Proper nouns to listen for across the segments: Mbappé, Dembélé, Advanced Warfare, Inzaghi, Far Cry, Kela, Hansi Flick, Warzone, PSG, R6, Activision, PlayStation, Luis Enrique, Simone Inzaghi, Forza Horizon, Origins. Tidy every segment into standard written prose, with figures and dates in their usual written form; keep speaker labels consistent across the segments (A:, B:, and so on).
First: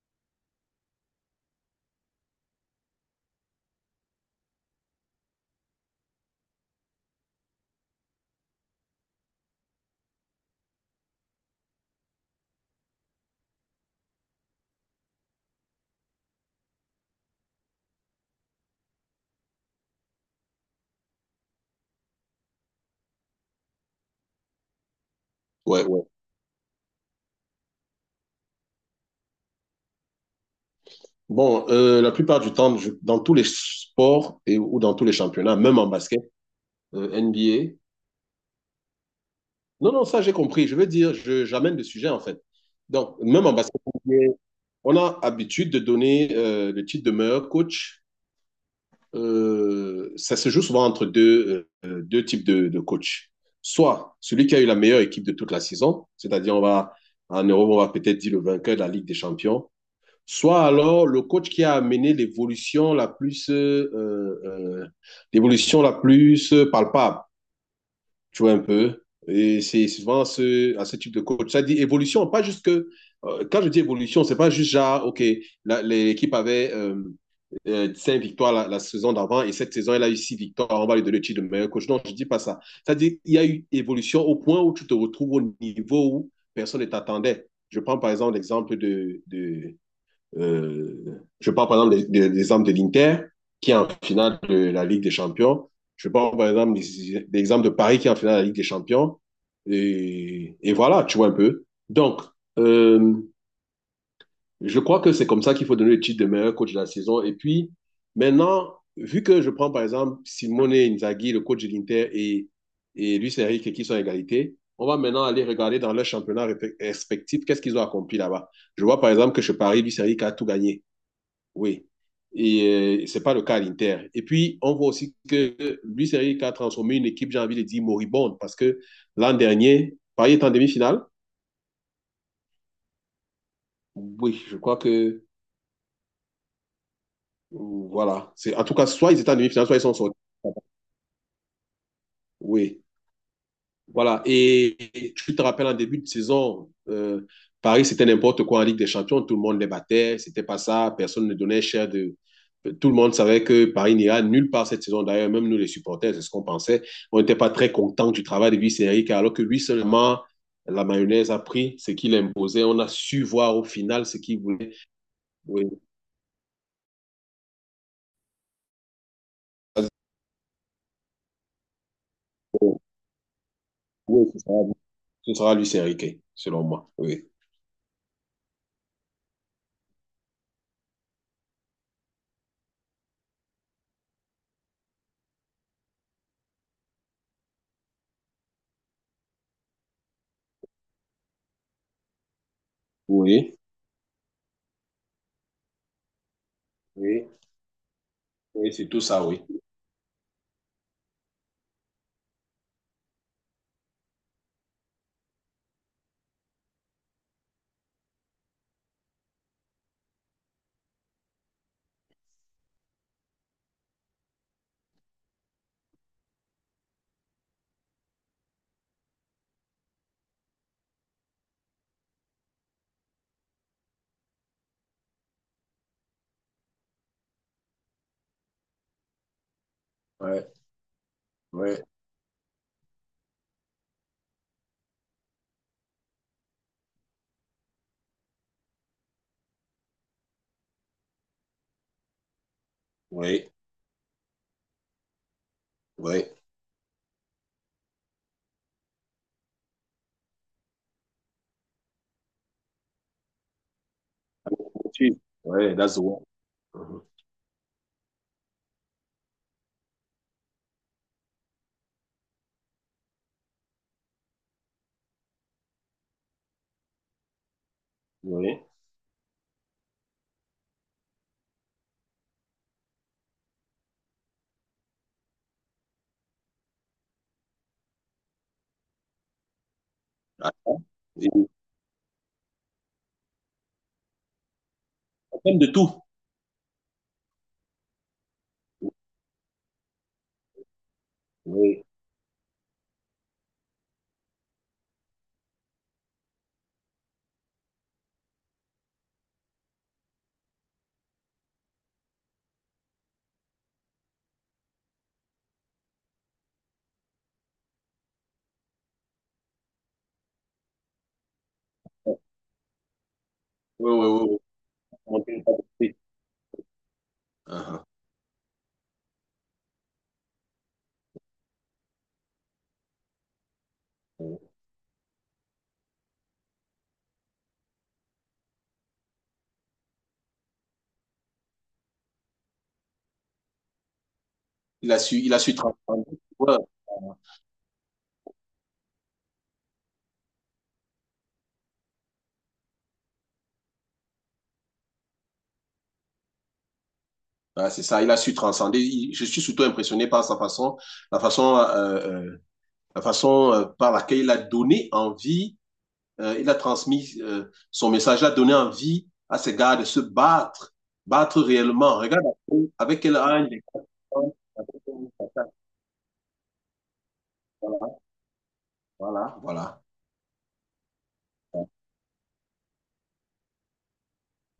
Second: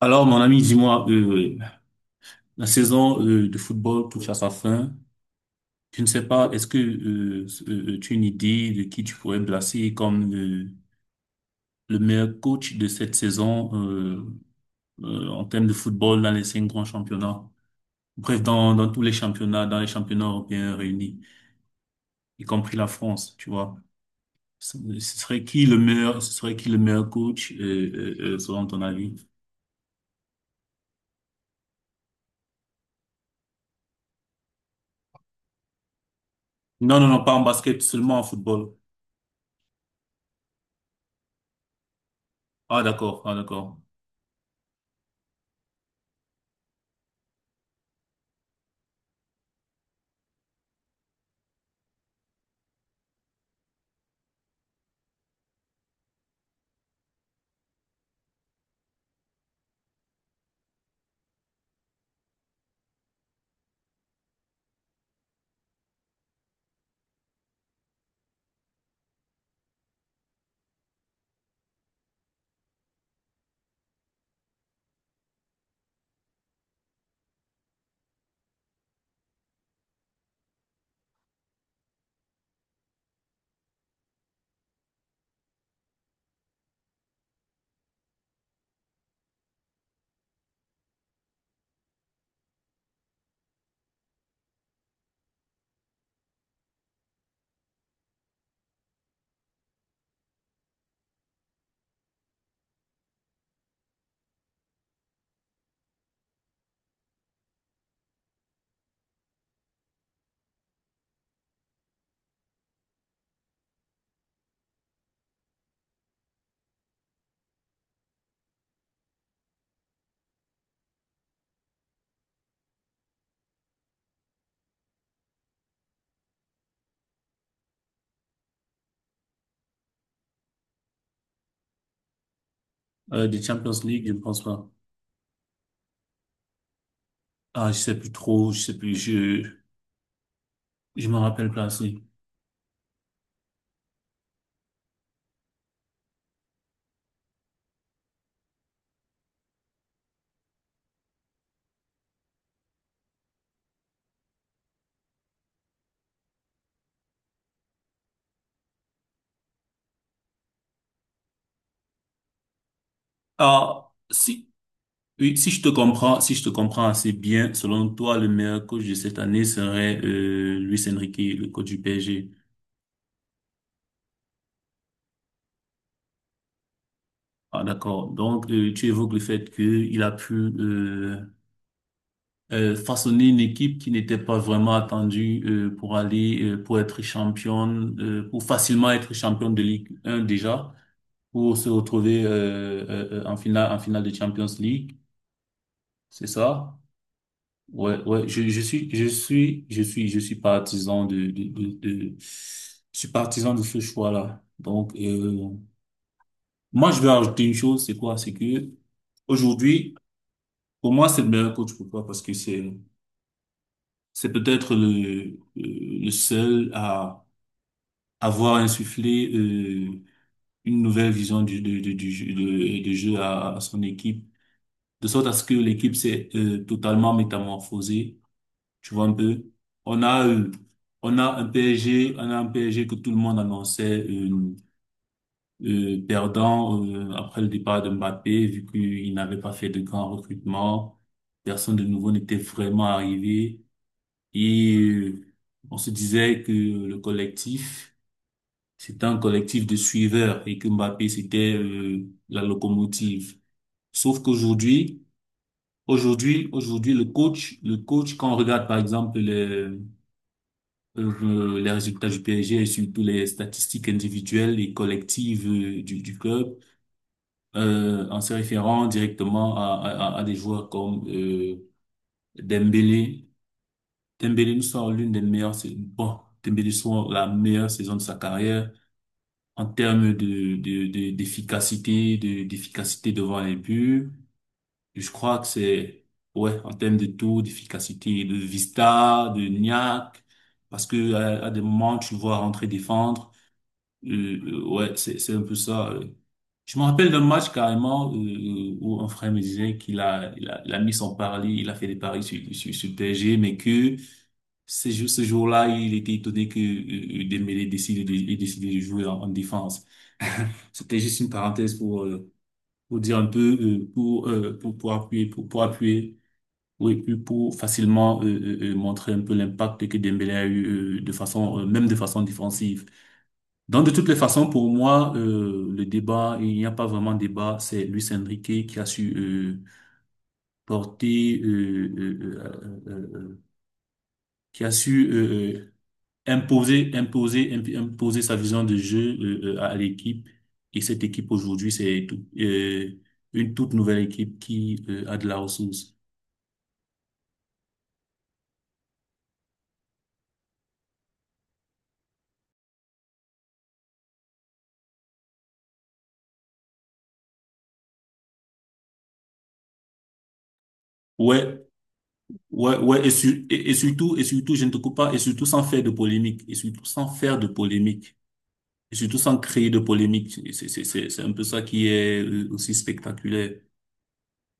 A: Alors, mon ami, dis-moi, la saison de football touche à sa fin. Je ne sais pas, est-ce que tu as une idée de qui tu pourrais placer comme le meilleur coach de cette saison en termes de football dans les cinq grands championnats? Bref, dans tous les championnats, dans les championnats européens réunis, y compris la France, tu vois. Ce serait qui le
B: Ouais, ouais.
A: meilleur, ce serait qui le meilleur coach selon ton avis?
B: Bon, la plupart du temps, dans tous les sports et, ou dans tous les championnats, même en basket,
A: Non, non, non, pas en
B: NBA.
A: basket, seulement en football.
B: Non, non, ça j'ai compris. Je veux dire, j'amène le sujet en fait.
A: Ah,
B: Donc,
A: d'accord, ah,
B: même en
A: d'accord.
B: basket, NBA, on a habitude de donner le titre de meilleur coach. Ça se joue souvent entre deux, deux types de coachs. Soit celui qui a eu la meilleure équipe de toute la saison, c'est-à-dire on va en Europe, on va peut-être dire le vainqueur de la Ligue des Champions. Soit alors le coach qui a amené l'évolution la plus palpable, tu vois un peu. Et c'est souvent ce, à ce type de coach. Ça dit évolution, pas juste que quand je dis évolution, c'est pas juste genre ok, l'équipe avait 5 victoires la saison d'avant et cette saison elle a eu 6 victoires. On va lui donner le titre de meilleur coach. Non, je dis pas ça. Ça dit il y a eu évolution au point où tu te retrouves au niveau où personne ne t'attendait. Je prends par exemple l'exemple de, je parle par exemple des exemples de l'Inter, qui est en finale de la Ligue des Champions. Je parle par exemple des exemples de Paris, qui est en finale de la Ligue des Champions. Et voilà, tu vois un peu. Donc, euh, je crois que c'est comme ça qu'il faut donner le titre de meilleur coach de la saison. Et puis, maintenant, vu que je prends par exemple Simone Inzaghi, le coach de l'Inter, et Luis Enrique qui sont à égalité, on va maintenant aller regarder dans leur championnat respectif qu'est-ce qu'ils ont accompli là-bas. Je vois par exemple que chez Paris, Luis Enrique a tout gagné. Oui. Et c'est pas le cas à l'Inter. Et puis, on voit aussi que Luis Enrique a transformé une équipe, j'ai envie de dire, moribonde, parce que l'an dernier, Paris est en demi-finale.
A: Des Champions League, je
B: Oui,
A: pense
B: je
A: pas.
B: crois que,
A: Ah, je sais plus
B: voilà.
A: trop,
B: C'est,
A: je
B: en tout
A: sais
B: cas,
A: plus,
B: soit ils étaient en
A: je
B: demi-finale, soit ils sont sortis.
A: je me rappelle pas assez.
B: Oui. Voilà. Et tu te rappelles en début de saison, Paris, c'était n'importe quoi en Ligue des Champions. Tout le monde les battait. C'était pas ça. Personne ne donnait cher de. Tout le monde savait que Paris n'ira nulle part cette saison. D'ailleurs, même nous, les supporters, c'est ce qu'on pensait. On n'était pas très contents du travail de Luis Enrique alors que lui seulement, la mayonnaise a pris ce qu'il imposait. On a su voir au
A: Ah,
B: final ce qu'il
A: si
B: voulait.
A: oui, si je
B: Oui,
A: te comprends, si je te comprends assez bien, selon toi, le meilleur coach de cette année serait Luis Enrique, le coach du PSG.
B: oui, ce sera Luis Enrique, selon moi. Oui.
A: Ah, d'accord. Donc tu évoques le fait qu'il a pu euh, façonner une équipe qui n'était pas vraiment attendue pour aller pour être championne, pour facilement être championne de Ligue 1 déjà, pour se retrouver
B: Oui,
A: en finale de Champions League, c'est ça?
B: oui,
A: Ouais, ouais, je
B: oui, c'est
A: suis,
B: tout
A: je
B: ça, oui.
A: suis, je suis, je suis partisan de, je suis partisan de ce choix-là. Donc, moi, je vais ajouter une chose, c'est quoi? C'est que aujourd'hui, pour moi, c'est le meilleur coach. Pourquoi? Parce que c'est peut-être le seul à avoir insufflé une nouvelle vision du jeu, de jeu à son équipe de sorte à ce que l'équipe s'est totalement métamorphosée, tu vois un peu. On a
B: Ouais,
A: euh, on a un
B: ouais,
A: PSG, on a un PSG que tout le monde annonçait perdant après le départ de Mbappé, vu qu'il n'avait pas fait de grands recrutements, personne de nouveau n'était vraiment
B: oui.
A: arrivé et on se
B: Ouais.
A: disait que le collectif c'était un collectif de suiveurs et que Mbappé c'était la locomotive. Sauf qu'aujourd'hui.
B: Tu- Ouais, that's the one.
A: Aujourd'hui, aujourd'hui,
B: Mhm.
A: le coach, quand on regarde par exemple les résultats du PSG et surtout les statistiques individuelles et collectives du club, en se
B: Ouais.
A: référant directement à des joueurs comme Dembélé, Dembélé nous sort l'une des meilleures, Dembélé sort la meilleure saison de sa carrière en termes
B: Attends. Et
A: d'efficacité, d'efficacité devant les buts. Et Je crois
B: en
A: que
B: termes de tout.
A: c'est, ouais, en termes de taux d'efficacité, de Vista, de NIAC, parce que à des
B: Oui.
A: moments, tu le vois rentrer défendre. Euh, ouais, c'est un peu ça. Je me rappelle d'un match carrément où un frère me disait qu'il a, il a mis son pari, il a fait des paris sur le PSG, mais que c'est juste ce jour-là, il était étonné que Dembélé décide de, ait décidé de jouer en défense. C'était juste une parenthèse
B: Oui,
A: pour dire un peu
B: oui, oui,
A: pour,
B: oui.
A: pour pour appuyer
B: Monter une
A: pour pour
B: capacité.
A: appuyer oui puis pour
B: Mhm.
A: facilement montrer un peu l'impact que Dembélé a eu de façon même de façon défensive. Donc de toutes les
B: Ouais.
A: façons pour moi, le débat, il n'y a pas vraiment de débat, c'est Luis Enrique qui a su porter qui a su
B: Il a su transcender. Ouais.
A: imposer sa vision de jeu à l'équipe. Et cette équipe aujourd'hui, une toute nouvelle équipe qui a de la ressource.
B: Ah, c'est ça, il a su transcender. Je suis surtout impressionné par sa façon, la façon, euh, euh, la façon par laquelle il a donné envie, il a transmis son message, il a donné envie à ses gars de se battre, battre
A: Ouais,
B: réellement. Regarde
A: ouais,
B: avec
A: ouais. Et,
B: quel âge les gars
A: surtout,
B: se
A: et
B: battent.
A: surtout, je ne te coupe pas. Et surtout sans faire de polémique. Et surtout sans faire de
B: Voilà,
A: polémique. Et surtout
B: voilà,
A: sans créer de
B: voilà.
A: polémique. C'est un peu ça qui est aussi spectaculaire.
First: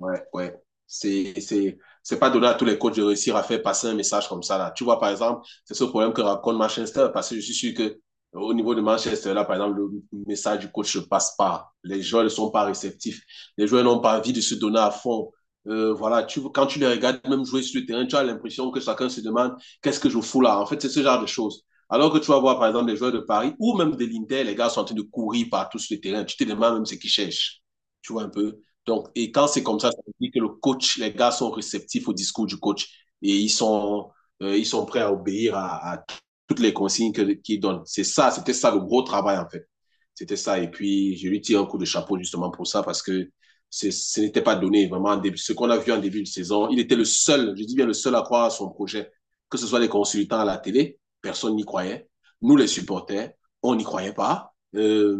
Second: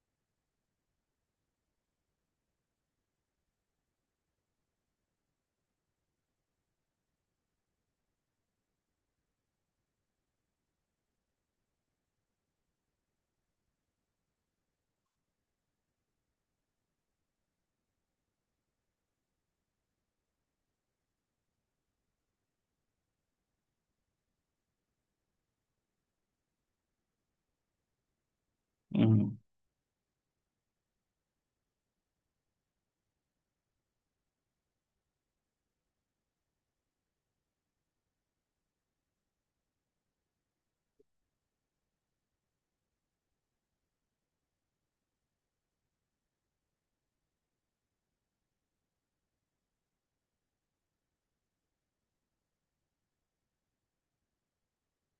B: Ouais, ouais. C'est, c'est, c'est pas donné à tous les coachs de réussir à faire passer un message comme ça, là. Tu vois, par exemple, c'est ce problème que raconte Manchester, parce que je suis sûr que au niveau de Manchester, là, par exemple, le message du coach ne passe pas. Les joueurs ne sont pas réceptifs. Les joueurs n'ont pas envie de se donner à fond. Voilà, tu, quand tu les regardes même jouer sur le terrain, tu as l'impression que chacun se demande qu'est-ce que je fous là. En fait, c'est ce genre de choses. Alors que tu vas voir, par exemple, des joueurs de Paris ou même de l'Inter, les gars sont en train de courir partout sur le terrain. Tu te demandes même ce qu'ils cherchent. Tu vois un peu. Donc, et quand c'est comme ça veut dire que le coach, les gars sont réceptifs au discours du coach et ils sont prêts à obéir à toutes les consignes qu'il donne. C'est ça, c'était ça le gros travail en fait. C'était ça. Et puis, je lui tire un coup de chapeau justement pour ça parce que ce n'était pas donné vraiment. Ce qu'on a vu en début de saison, il était le seul, je dis bien le seul à croire à son projet. Que ce soit les consultants à la télé, personne n'y croyait. Nous, les supporters, on n'y croyait pas. Euh,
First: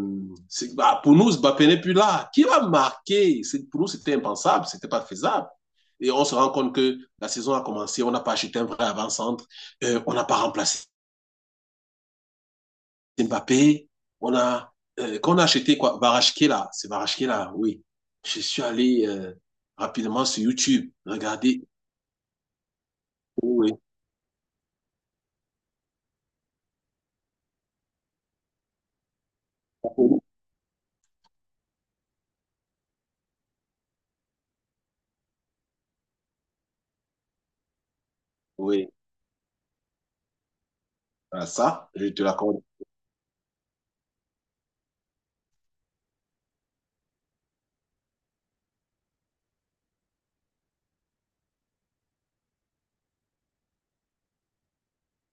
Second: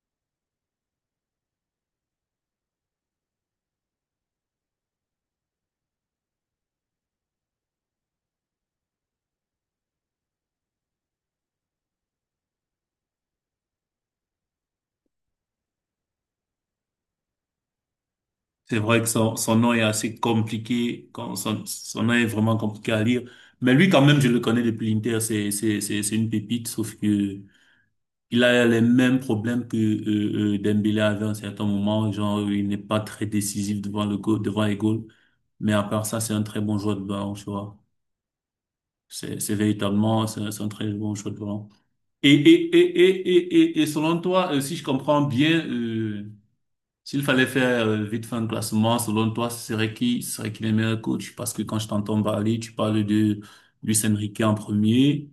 B: Bah, pour nous, Mbappé n'est plus là. Qui va marquer? Pour nous, c'était impensable, c'était pas faisable. Et on se rend compte que la saison a commencé, on n'a pas acheté un vrai avant-centre, on n'a pas remplacé Mbappé, on a, quand on a acheté quoi? Kela, c'est Kela, oui. Je suis
A: C'est vrai que
B: allé
A: son, son nom est assez
B: rapidement sur YouTube,
A: compliqué, quand
B: regarder.
A: son, son nom est vraiment compliqué à lire.
B: Oui,
A: Mais lui, quand même, je le connais depuis l'Inter, c'est une pépite, sauf que il a les mêmes problèmes que Dembélé avait à un certain moment, genre il n'est pas très décisif devant le goal, devant les goals. Mais à part ça, c'est un très bon joueur de ballon, tu vois.
B: oui,
A: C'est véritablement, c'est un très bon joueur de
B: voilà,
A: ballon.
B: ça, je te
A: Et,
B: l'accorde.
A: et, et, et, selon toi, si je comprends bien, s'il fallait faire vite fait un classement, selon toi, ce serait qui les meilleurs coachs? Parce que quand je t'entends parler, tu parles de Luis Enrique en premier.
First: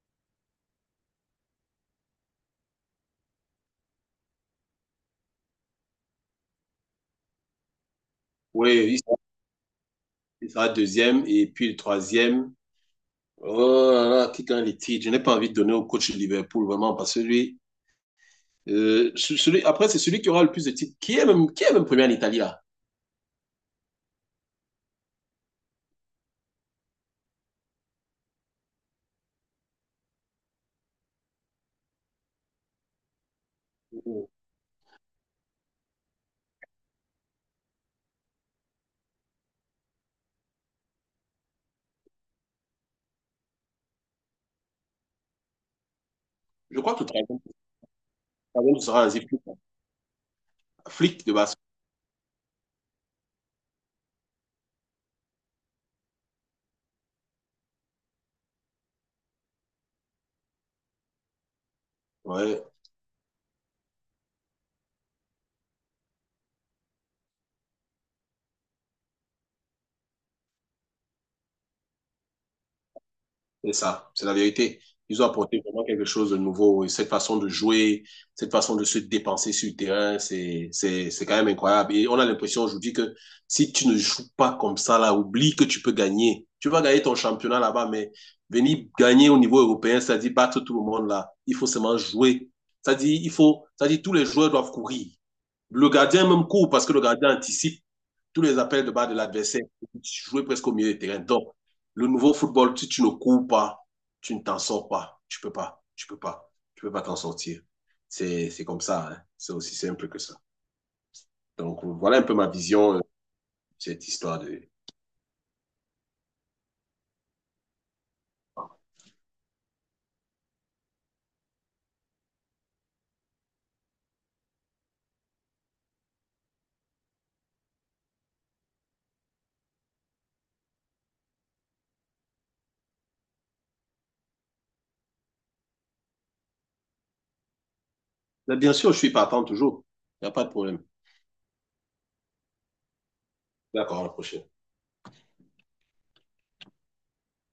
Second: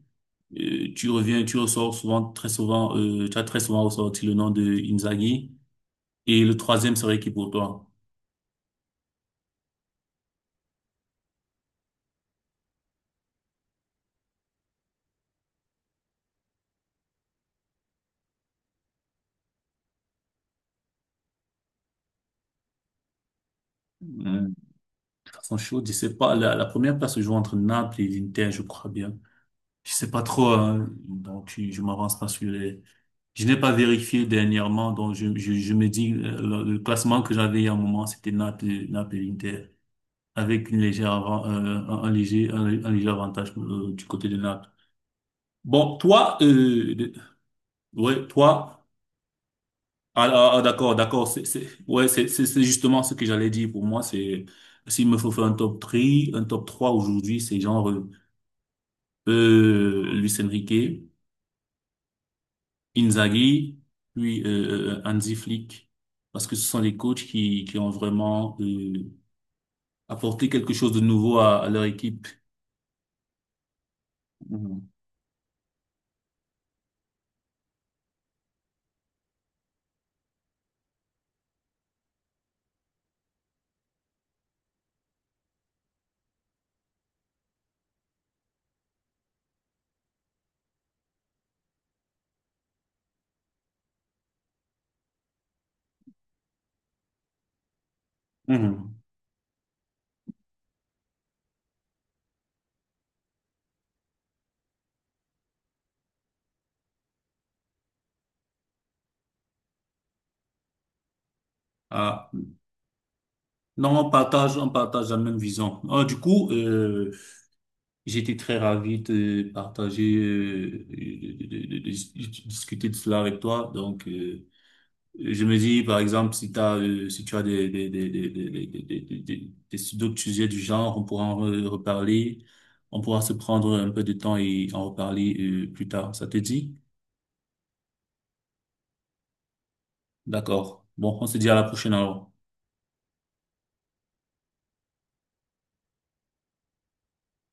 A: Tu reviens, tu ressors souvent, très souvent, tu as très souvent ressorti le nom de Inzaghi. Et le troisième serait qui pour toi?
B: Oui, il sera deuxième et puis le troisième. Oh là là, qui gagne les titres? Je n'ai pas envie de donner au coach de Liverpool, vraiment, parce que lui, celui, après, c'est celui qui aura le plus de titres. Qui est même premier en Italie, là?
A: Hum, de façon chaude, je sais pas. La première place se joue entre Naples et l'Inter, je crois bien. Je sais pas trop, hein, donc je m'avance pas sur les. Je n'ai pas vérifié dernièrement, donc je me dis le classement que j'avais il y a un moment, c'était Naples et Inter, avec une légère un léger avantage du côté de Naples. Bon, toi,
B: Je crois que le
A: de-
B: troisième
A: ouais,
B: troisième
A: toi,
B: sera Hansi Flick, hein.
A: ah, ah, ah, d'accord,
B: Flick
A: d'accord,
B: de basket.
A: ouais, c'est justement ce que j'allais dire. Pour moi, c'est s'il me faut faire un top 3, un top 3 aujourd'hui, c'est genre Luis Enrique. Inzaghi, puis Hansi Flick, parce que ce sont les coachs qui ont vraiment apporté quelque chose de nouveau à leur équipe.
B: C'est ça, c'est la vérité.
A: Mhm.
B: Ils ont apporté vraiment quelque chose de nouveau. Et cette façon de jouer, cette façon de se dépenser sur le terrain, c'est quand même incroyable. Et on a l'impression aujourd'hui que si tu ne joues pas comme ça, là, oublie que tu peux gagner. Tu vas gagner ton championnat là-bas, mais venir gagner au niveau européen, c'est-à-dire battre tout le monde là. Il faut seulement jouer. C'est-à-dire, il faut, c'est-à-dire, tous les joueurs doivent courir. Le gardien même court parce que le gardien anticipe tous les appels de
A: Mhm.
B: bas de l'adversaire, tu jouais presque au milieu de terrain. Donc, le nouveau football, si tu ne cours pas, tu ne t'en sors pas. Tu ne peux pas t'en sortir. C'est comme ça, hein. C'est aussi simple que ça. Donc, voilà un
A: Ah.
B: peu ma vision de
A: Non,
B: cette histoire de...
A: on partage la même vision. Ah, du coup, j'étais très ravi de partager, de discuter de cela avec toi. Donc, je me dis, par exemple, si t'as, si tu as des- d'autres sujets du genre, on pourra en reparler, on pourra se prendre un peu de temps et en reparler, plus tard. Ça te dit?
B: Mais bien sûr, je suis partant toujours. Il n'y a pas de problème.
A: D'accord. Bon, on se dit à la prochaine alors.
B: D'accord, à la prochaine.